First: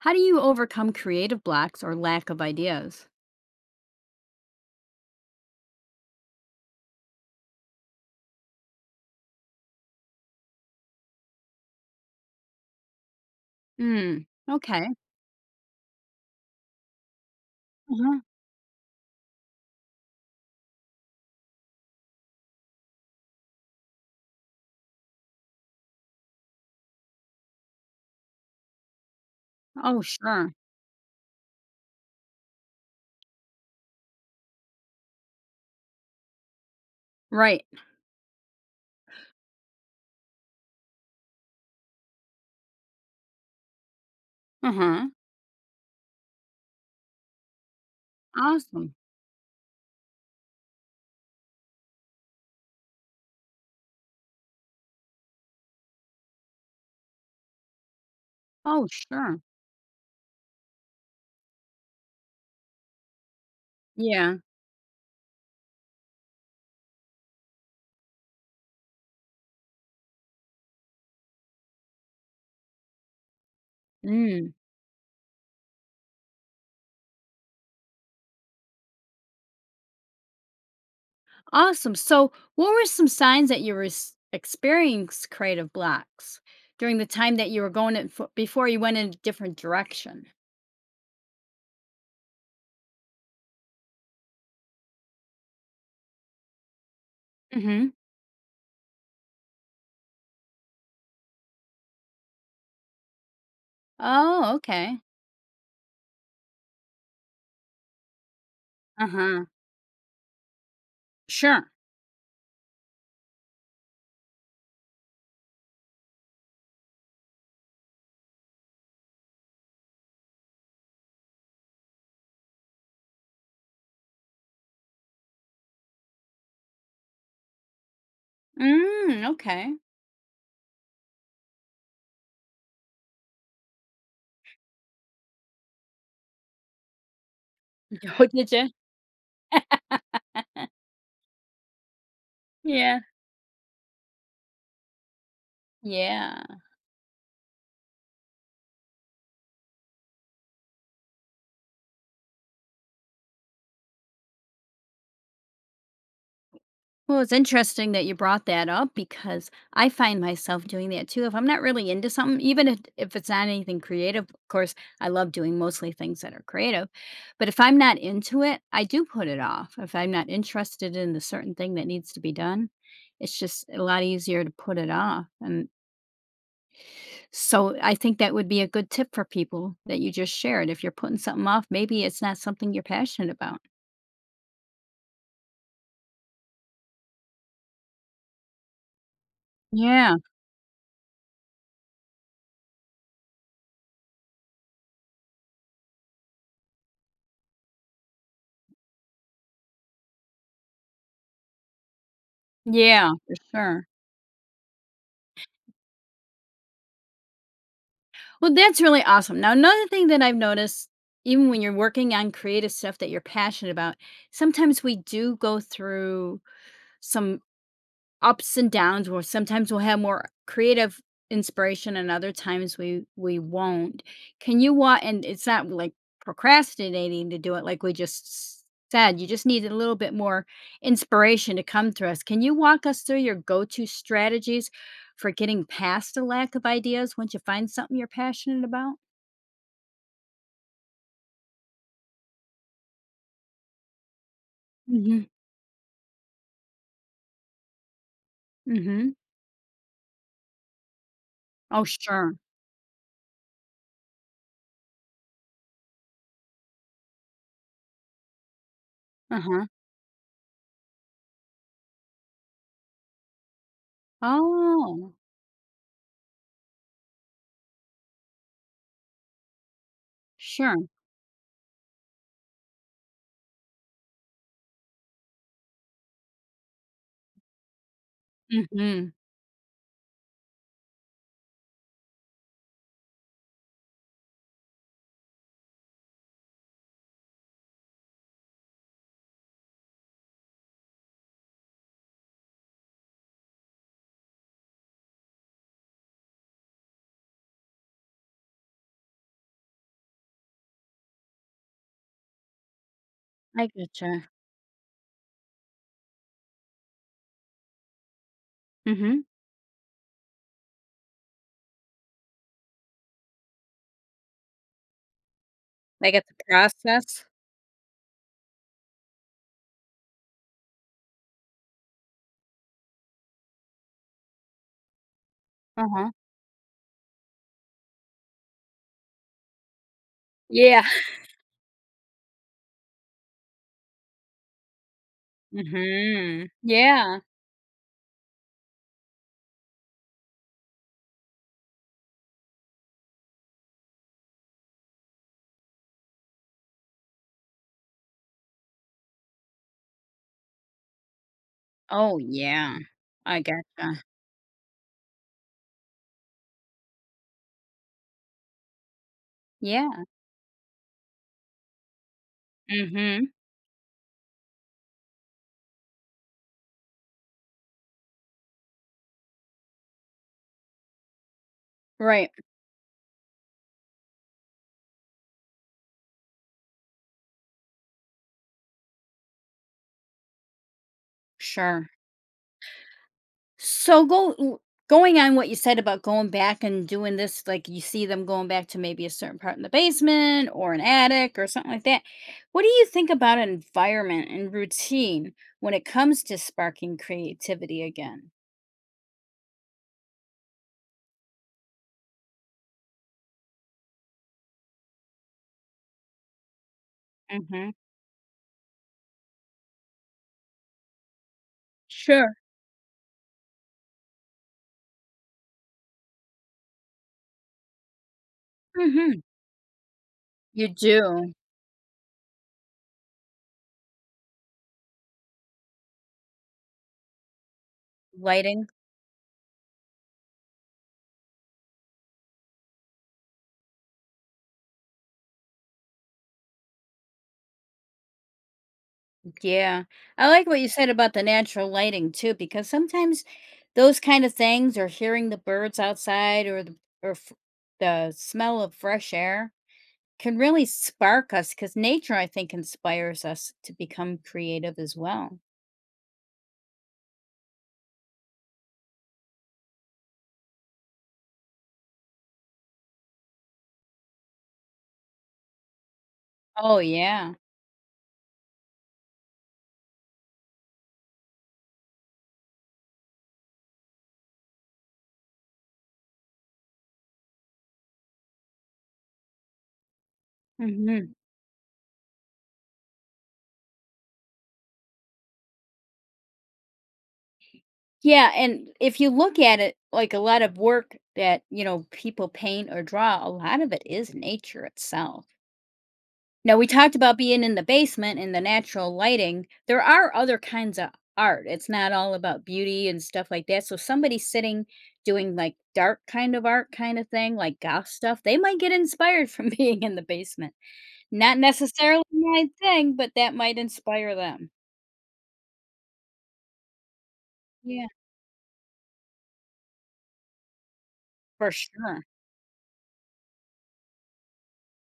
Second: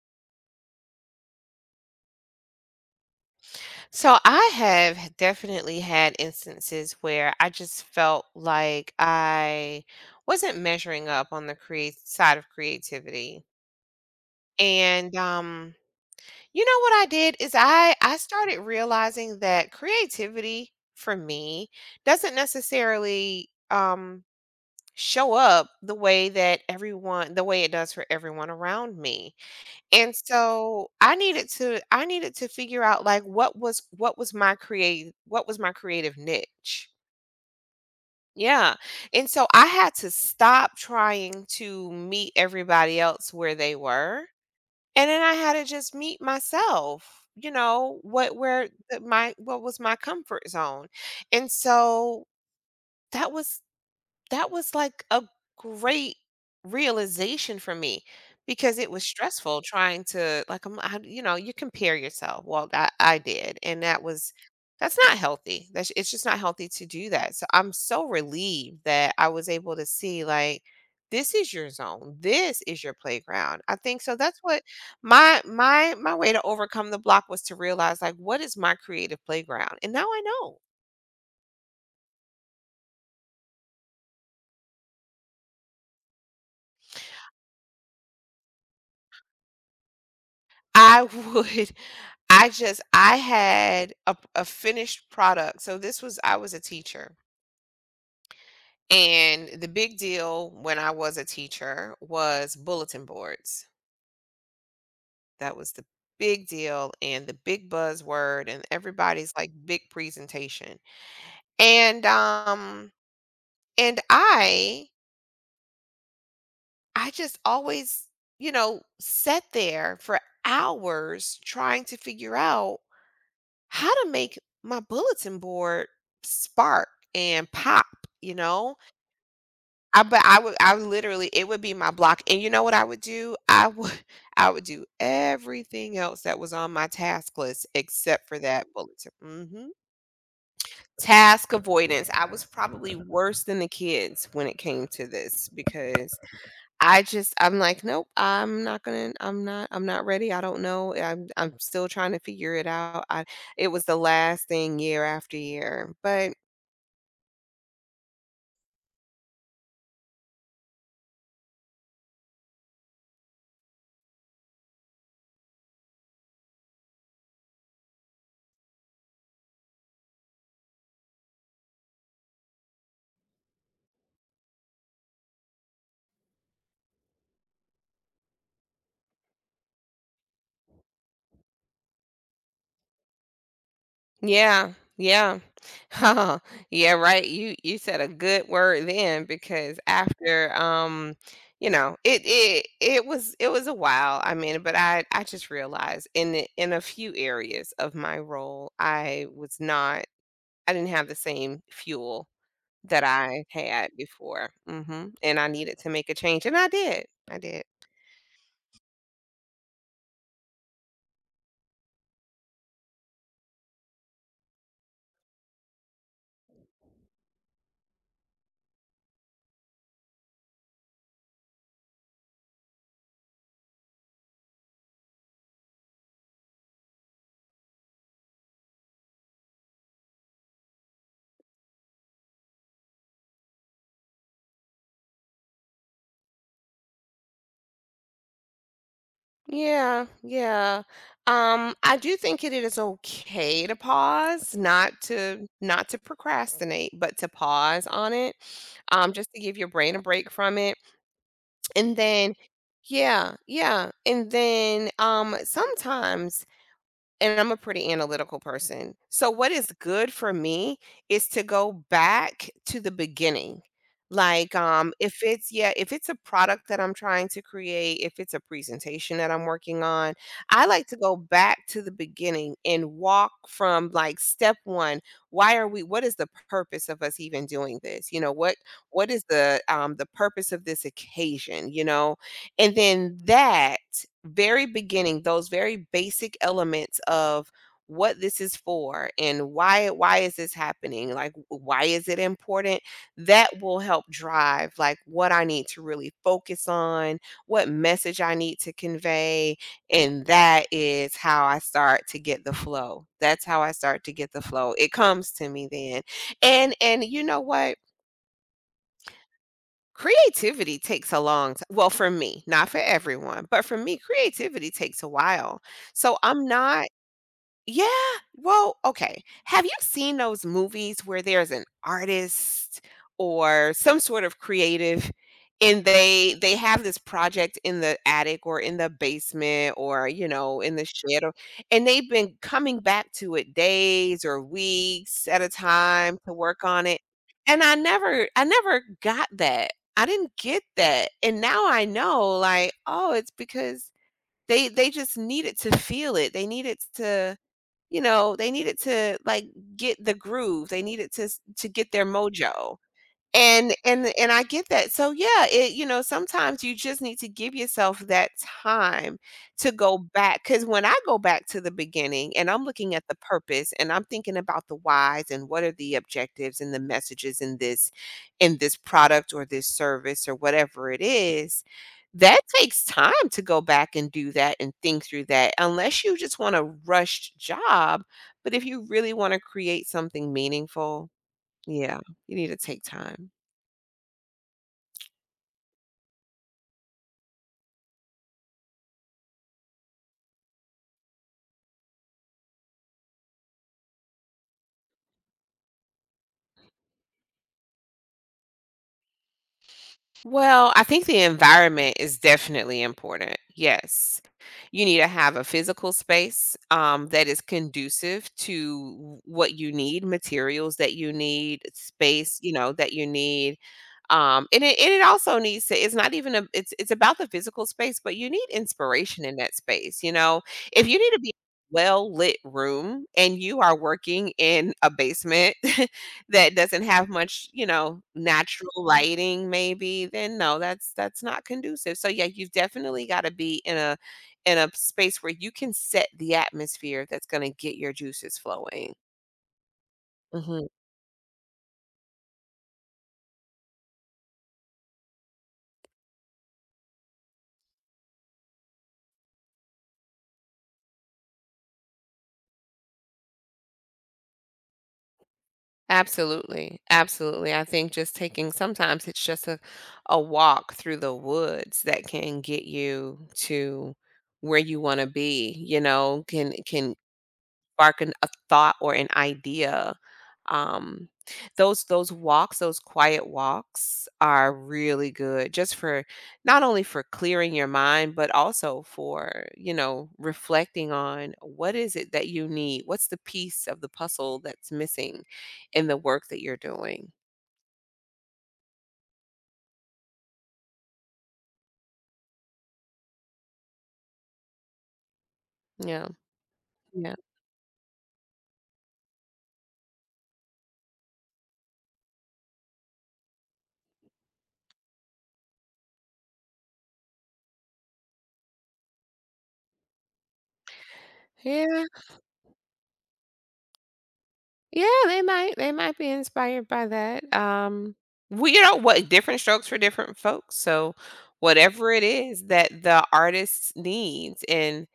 How do you overcome creative blocks or lack of ideas? So I have definitely had instances where I just felt like I wasn't measuring up on the create side of creativity. Mm, okay. And you know what I did is I Uh-huh. started realizing that creativity for me doesn't necessarily show up the way that everyone the way it does for everyone around me. Oh, And sure. so I needed to figure out like what was my creative niche. Right. Yeah. And so I had to stop trying to meet everybody else where they were. Uh-huh. And then I had to just meet myself, you know, Awesome. What was my comfort zone. And so that was that was like a great realization for me because Oh, it was sure. stressful trying to like I'm, I, you know You compare yourself. Well, I did and Yeah. that's not healthy. That's It's just not healthy to do that, so I'm so relieved that I was able to see like this is your zone, this is your playground. I think so. That's Mm. what my way to overcome the block was to realize like what is my creative playground and now I know. Awesome. So, what were some signs that you were experienced creative blocks during the time that you were going in before you went in a different direction? I would I had a finished product. So this was I was a teacher, Mm-hmm. and the big deal when I was a teacher was bulletin boards. Oh, okay. That was the big deal and the big buzzword and everybody's Uh-huh. like big presentation. Sure. And um and I just always, you know, sat there for hours trying to figure out how to make my bulletin board spark and pop, you know? Mm, okay. I but I would literally, it would be my block. And you know what I would do? I would I would do everything else that was on my task list Oh, except for did you? that bulletin. Mhm. Task avoidance. I was probably Yeah. worse than the kids when it came to this because Yeah. I'm like, "Nope, I'm not ready, I don't know, I'm still trying to figure it out." I it was the last thing year after year, but Well, it's interesting that you brought that up because I find myself doing that too. If I'm not really into something, even if it's not anything creative, of course, I love doing mostly things that are creative. But if I'm not into it, I do put it off. If I'm not interested in the certain thing that needs to be done, it's just a lot easier to put it off. And so I think that would be a good tip for people that you just shared. If you're putting something off, maybe it's not something you're passionate about. yeah, yeah. Yeah, right, you said a good word then because Yeah. after, you know, it was a while, I mean, but I just realized in the in a few areas of my role, I was not, I didn't have the same fuel that Yeah, for I sure. had before, mhm, and I needed to make a change, and I did, I did. Well, that's really awesome. Now, another thing that I've noticed, even when you're working on creative stuff that you're passionate about, sometimes we do go through some ups and downs where sometimes we'll have more creative inspiration and other times we won't. Can you want, and it's not like procrastinating to do it like we just said. You just need a little bit more inspiration to come through us. Can you walk us through your go-to strategies for getting past a lack of ideas once you find something you're passionate about? Yeah, yeah, I do think it is okay to pause, Mhm, not to procrastinate, but to pause on it, mhm. Just to give your brain a break from it, Oh, and then sure. yeah, yeah, and then, sometimes, and I'm a pretty analytical person. So what Uh-huh. is good for me is to go back to the beginning. Like Oh, if it's, yeah, if it's a product that I'm trying to create, if it's a presentation that I'm working on, I sure. like to go back to the beginning and walk from like step 1, why are we what is the purpose of us even doing this? You know, what Mhm. is the purpose of this occasion, you know? And then that very beginning, those very basic elements of what this is for and why is this happening? Like why is it important? That will help drive like what I need to really focus on, what message I need to convey, and that is how I start to get the flow. That's how I I start to gotcha. get the flow. It comes to me then. And you know what? Mhm. Creativity takes a long time. Well, for me, not for everyone, but for me, creativity takes a while. Like, So it's a I'm not, process. yeah. Well, okay. Have you seen those movies where there's an artist or some sort of creative and Uh-huh. they have this project in the attic or in the basement or you know in Yeah. the shed or, and they've been coming back to it days or weeks at a time to Mhm. work on it, Yeah. and I never got that, I didn't get that, and now I know like oh it's because they just needed to feel it, they needed to, you know, they needed to, like, get the groove, they needed to s to get their Oh, yeah. mojo. I And gotcha. I get that. So yeah, it you know, sometimes you just need to give yourself that time to go Yeah. back. Because when I go back to the beginning and I'm looking at the Mhm. purpose and I'm thinking about the whys and what are the objectives and the messages in this, in this product or this service or whatever it is, Right. that takes time to go back and do that and think through that, unless you just want a rushed job, but if you really wanna create something meaningful, Sure. yeah, you need to take time. So go w going on what you said about going back and doing this, like, you see them going back to maybe a certain part in the basement or an attic or something like that. What do you think about environment and routine when it comes to sparking creativity again? Well, I think the environment is definitely important. Yes. You need to have a physical space that is Mhm. conducive to what you need, materials that you need, Sure. space, you know, that you need. And it, and it also needs to, it's not even a, it's about the physical space, but you need Mhm. inspiration in that space. You know, You if you need to be do. well lit room and you are working in a basement that doesn't have much, you know, Lighting. natural lighting maybe, then no, that's not conducive. So yeah, you've definitely gotta be in a, in a space where you can set the atmosphere that's gonna get your juices flowing. Yeah. I like what Mhm. you said about the natural lighting too, because sometimes those kind of things or hearing the birds outside or the or f the smell of fresh air can really spark us because nature, I think, inspires us to become creative as well. Absolutely, absolutely. I think just taking, sometimes it's just a walk through the woods that can get you to where you wanna be, you know, Oh, can yeah. spark an, a thought or an idea. Um, those walks, those quiet walks, are really good just for, not only for clearing your mind, but also for you know reflecting Mhm. on what is it that you need. What's the piece of the puzzle that's missing in the work that you're doing? Yeah, and if you look at it, like, a lot of work that, you know, people paint or draw, a lot of it is nature itself. Yeah, Now, we talked yeah, about being in the basement and the natural lighting. There are other kinds of art. It's not all about beauty and stuff like that, so somebody sitting doing, like, dark kind of art kinda thing, like goth stuff, they might get inspired from being in the basement. Not yeah. necessarily my thing, but that might inspire them. Yeah, they might be inspired by that. Yeah, We, you know what, different strokes for different folks. So for whatever sure. it is that the artist needs, and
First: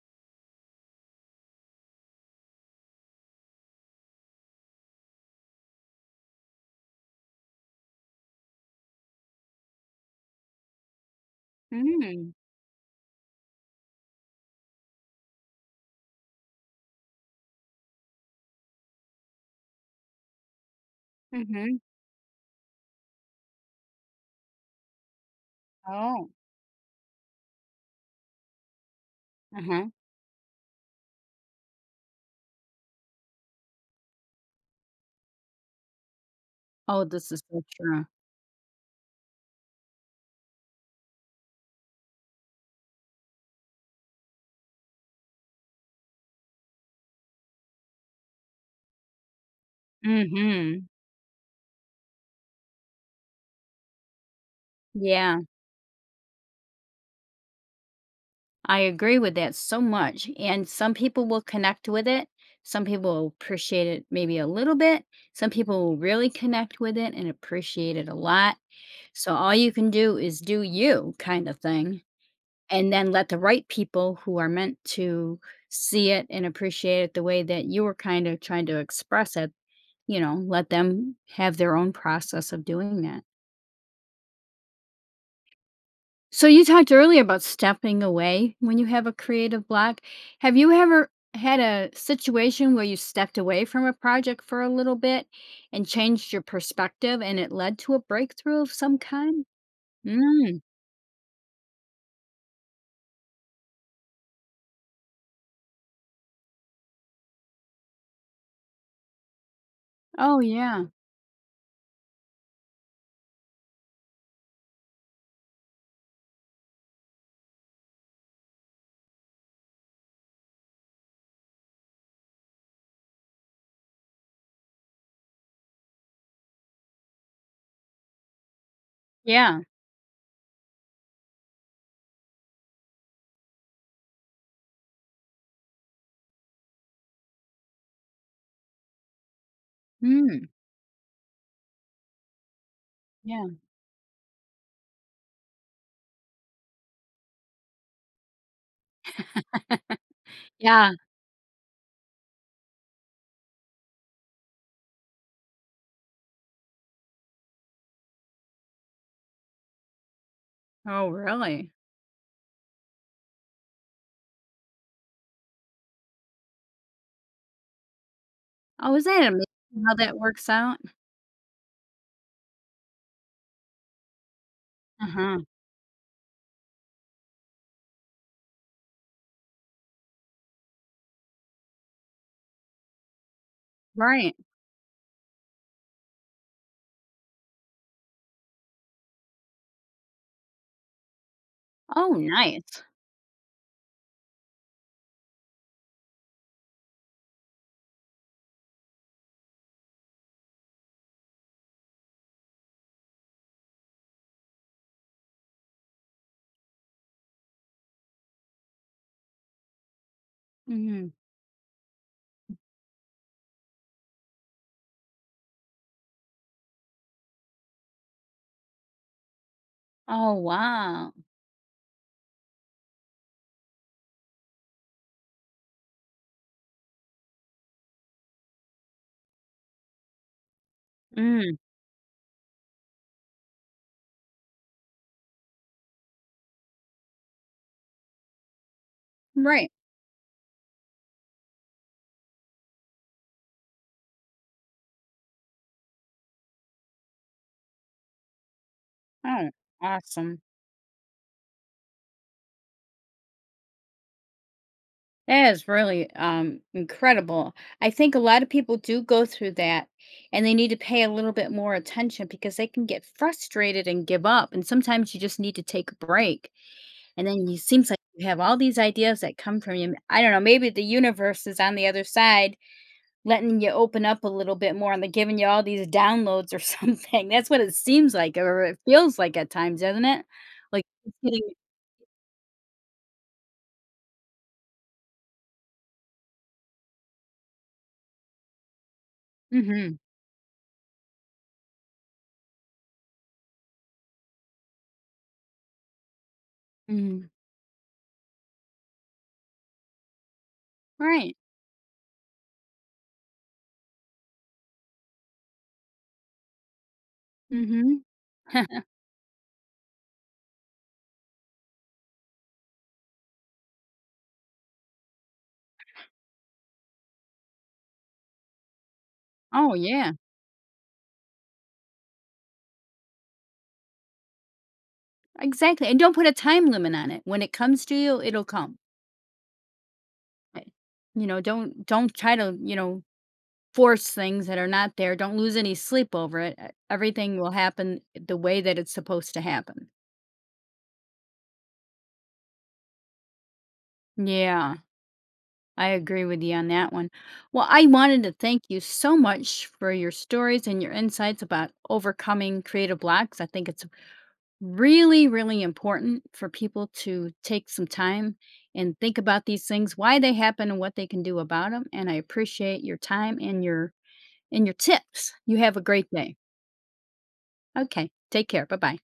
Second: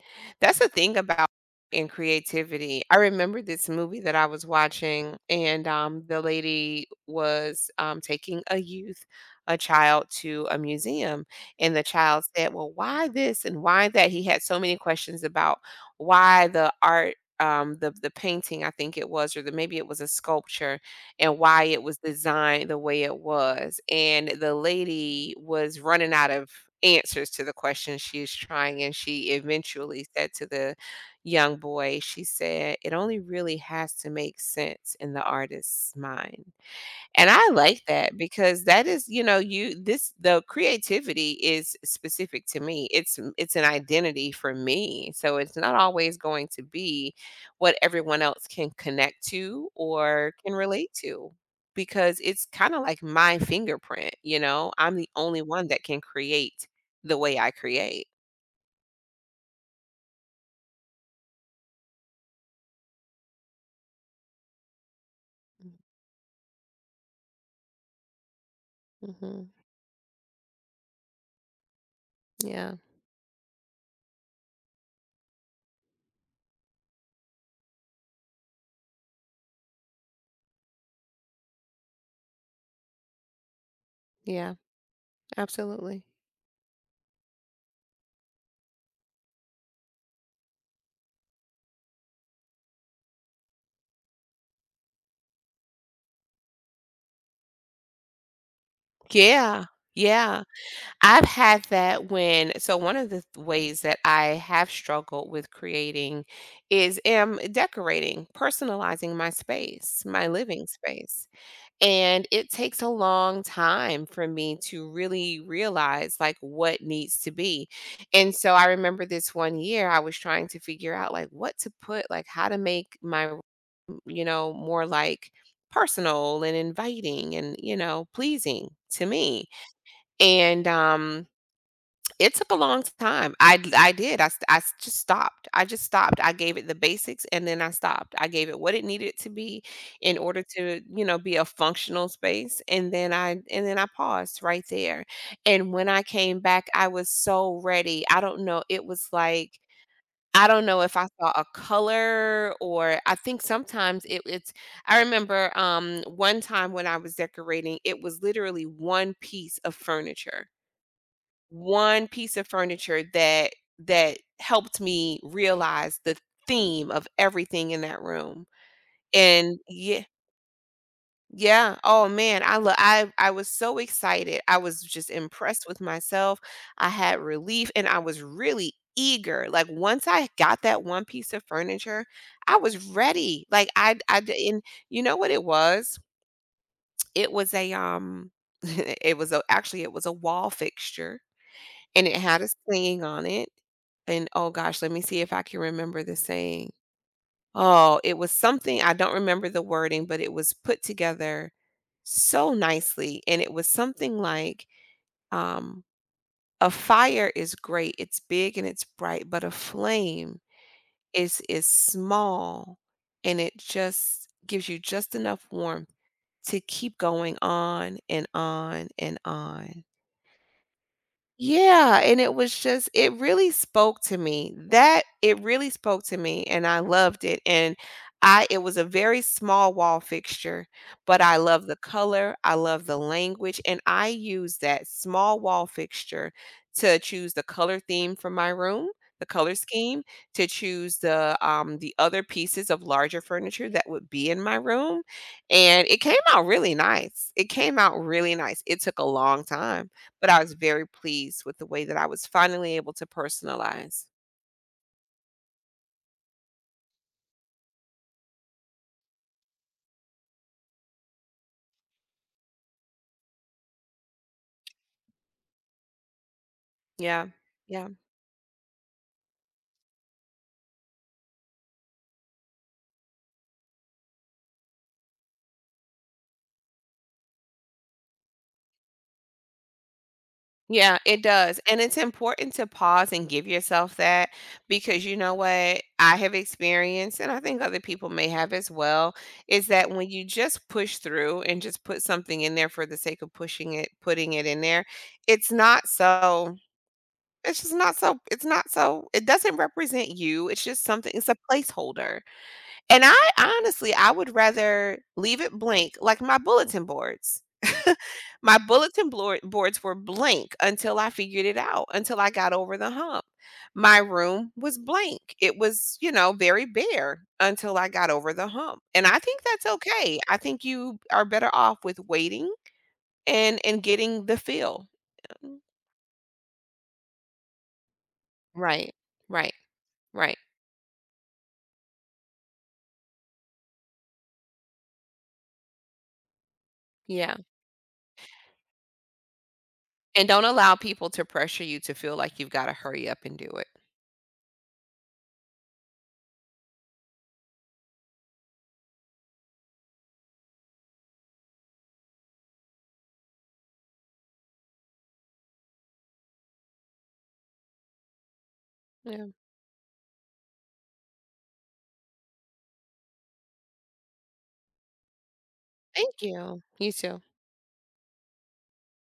that's the thing about in creativity. I remember this movie that I was watching, and the lady was taking a youth, a child to a museum, and the child Mm, said, "Well, why this and why that?" He had so many questions about why the art, the painting I think it was, or the, maybe it was a sculpture, and why mhm. it was designed the way it was, and the lady was running Oh, out of answers to the questions she's trying, and she uh-huh. eventually said to the young boy, she said it only really has to make sense in the artist's mind, Oh, and this is I so like true. that because that is, you know, you this the creativity is specific to me. It's an identity for me. So it's not always going to be what everyone else can connect to or can Mhm. relate to because it's kind of like my fingerprint, you know. I'm the Yeah, only one that can create the way I create. I agree with that so much, and some people will connect with it, some people will appreciate it maybe a little bit, some people will really connect with it and appreciate it a lot, so Mhm. all you can do is do you kind of thing. Yeah. And then let the right people who are meant to see it and appreciate it the way that you were kind of trying to express it, you know, let them have their own process of doing that. Yeah. Absolutely. So you talked earlier about stepping away when you have a creative block. Have you ever had a situation where you stepped away from a project for a little bit and changed your perspective and it led to a breakthrough of some kind? Yeah. Yeah. Mm. I've had that when, so one of the ways that I have struggled with creating is am decorating, personalizing my space, my Oh living yeah. space. And it takes a long time for me to really realize like what needs to be. And so I remember this one year I was trying to figure out like what to put, like how to make my, you know, more like personal and inviting and, you know, pleasing to me. Yeah. And It took a long time. I did. I st I s just stopped. I just stopped. I gave it the basics, and then I stopped. I gave it what it needed to be in order Mm. to, you know, be a functional space, and then Yeah. I paused right there, and when I came back, I was so ready. I don't know, it was like, I don't know Yeah. if I saw a color or, I think sometimes it's I remember, one time when I was decorating, it was literally 1 piece of furniture Oh really? one piece of furniture that that helped me realize the theme of everything in that room. Oh, is that And amazing how yeah, that works out? yeah. Oh man, I was so excited. I was just Uh-huh, impressed with myself. I had relief and I was really eager. Like once I got that one piece of furniture, I was ready. Like right. And you know what it was? It was a it was a, actually it was a wall fixture, and Oh, it had a nice. saying on it, and oh gosh, let me see if I can remember the saying. Oh, it was something, I don't remember the wording, but it was put together so nicely, and it was something like, um, "A fire is great, it's big and it's bright, but a flame Mhm. Is small, and it just gives you just enough warmth to keep going on and on and on." Oh, wow. Yeah, and it was just, it really spoke to me. That it really spoke to me and I loved it. And I, it was a very small wall fixture, but I Mm, love the color, I love the language, and I use that small wall fixture to choose the color theme for my room, the color right. scheme, to choose the other pieces of larger furniture that would be in my room. And it came out really nice. It came out really nice. It took a long Oh, time, but awesome. I was very pleased with the way that I was finally able to personalize. That is really, incredible. I think a lot of people do go through that, and they need to pay a little bit more attention because they can get frustrated and give up, and sometimes you just need to take a break, and Yeah. then you Yeah. seems like you have all these ideas that come from you. I don't know, maybe the universe is on the other side letting you open up a little bit more and they're giving you all these downloads or something. That's what it seems like or it feels like at times, doesn't it? Like Yeah, it's it getting. does. And it's important to pause and give yourself that, because you know what I have experienced, and I think other people may have as well, is that Mhm, when you just push through and just put something in there for the sake of pushing it, putting it in there, it's not so mhm. it's just not so, it doesn't represent you. It's just something, it's Right. a placeholder. And I honestly, I would rather leave it blank, like my bulletin boards. Mhm. My bulletin bloar boards were blank until I figured it out, until I got over the hump. My room was blank. It was, you know, very bare until I got over the hump. And I think that's Oh, yeah. okay. I think you are better off with waiting and getting the feel. Mm, Exactly, and don't put a time limit on it. When it comes to you, it'll come. right. Right. Right. Right. You know, don't try to, you know, force things that are not there. Don't lose any sleep over it. E Yeah. Everything will happen the way that it's supposed to happen. And don't allow people to pressure you to feel like you've got to hurry up and do it. Yeah. I agree with you on that one. Well, I wanted to thank you so much for your stories and your insights about overcoming creative blocks. I think it's really, really important for people to take some time and think Yeah. about these things, why they happen and what they can do about them. And I appreciate your time and your tips. You have a great Thank day. you. You too. Okay. Take care. Bye-bye.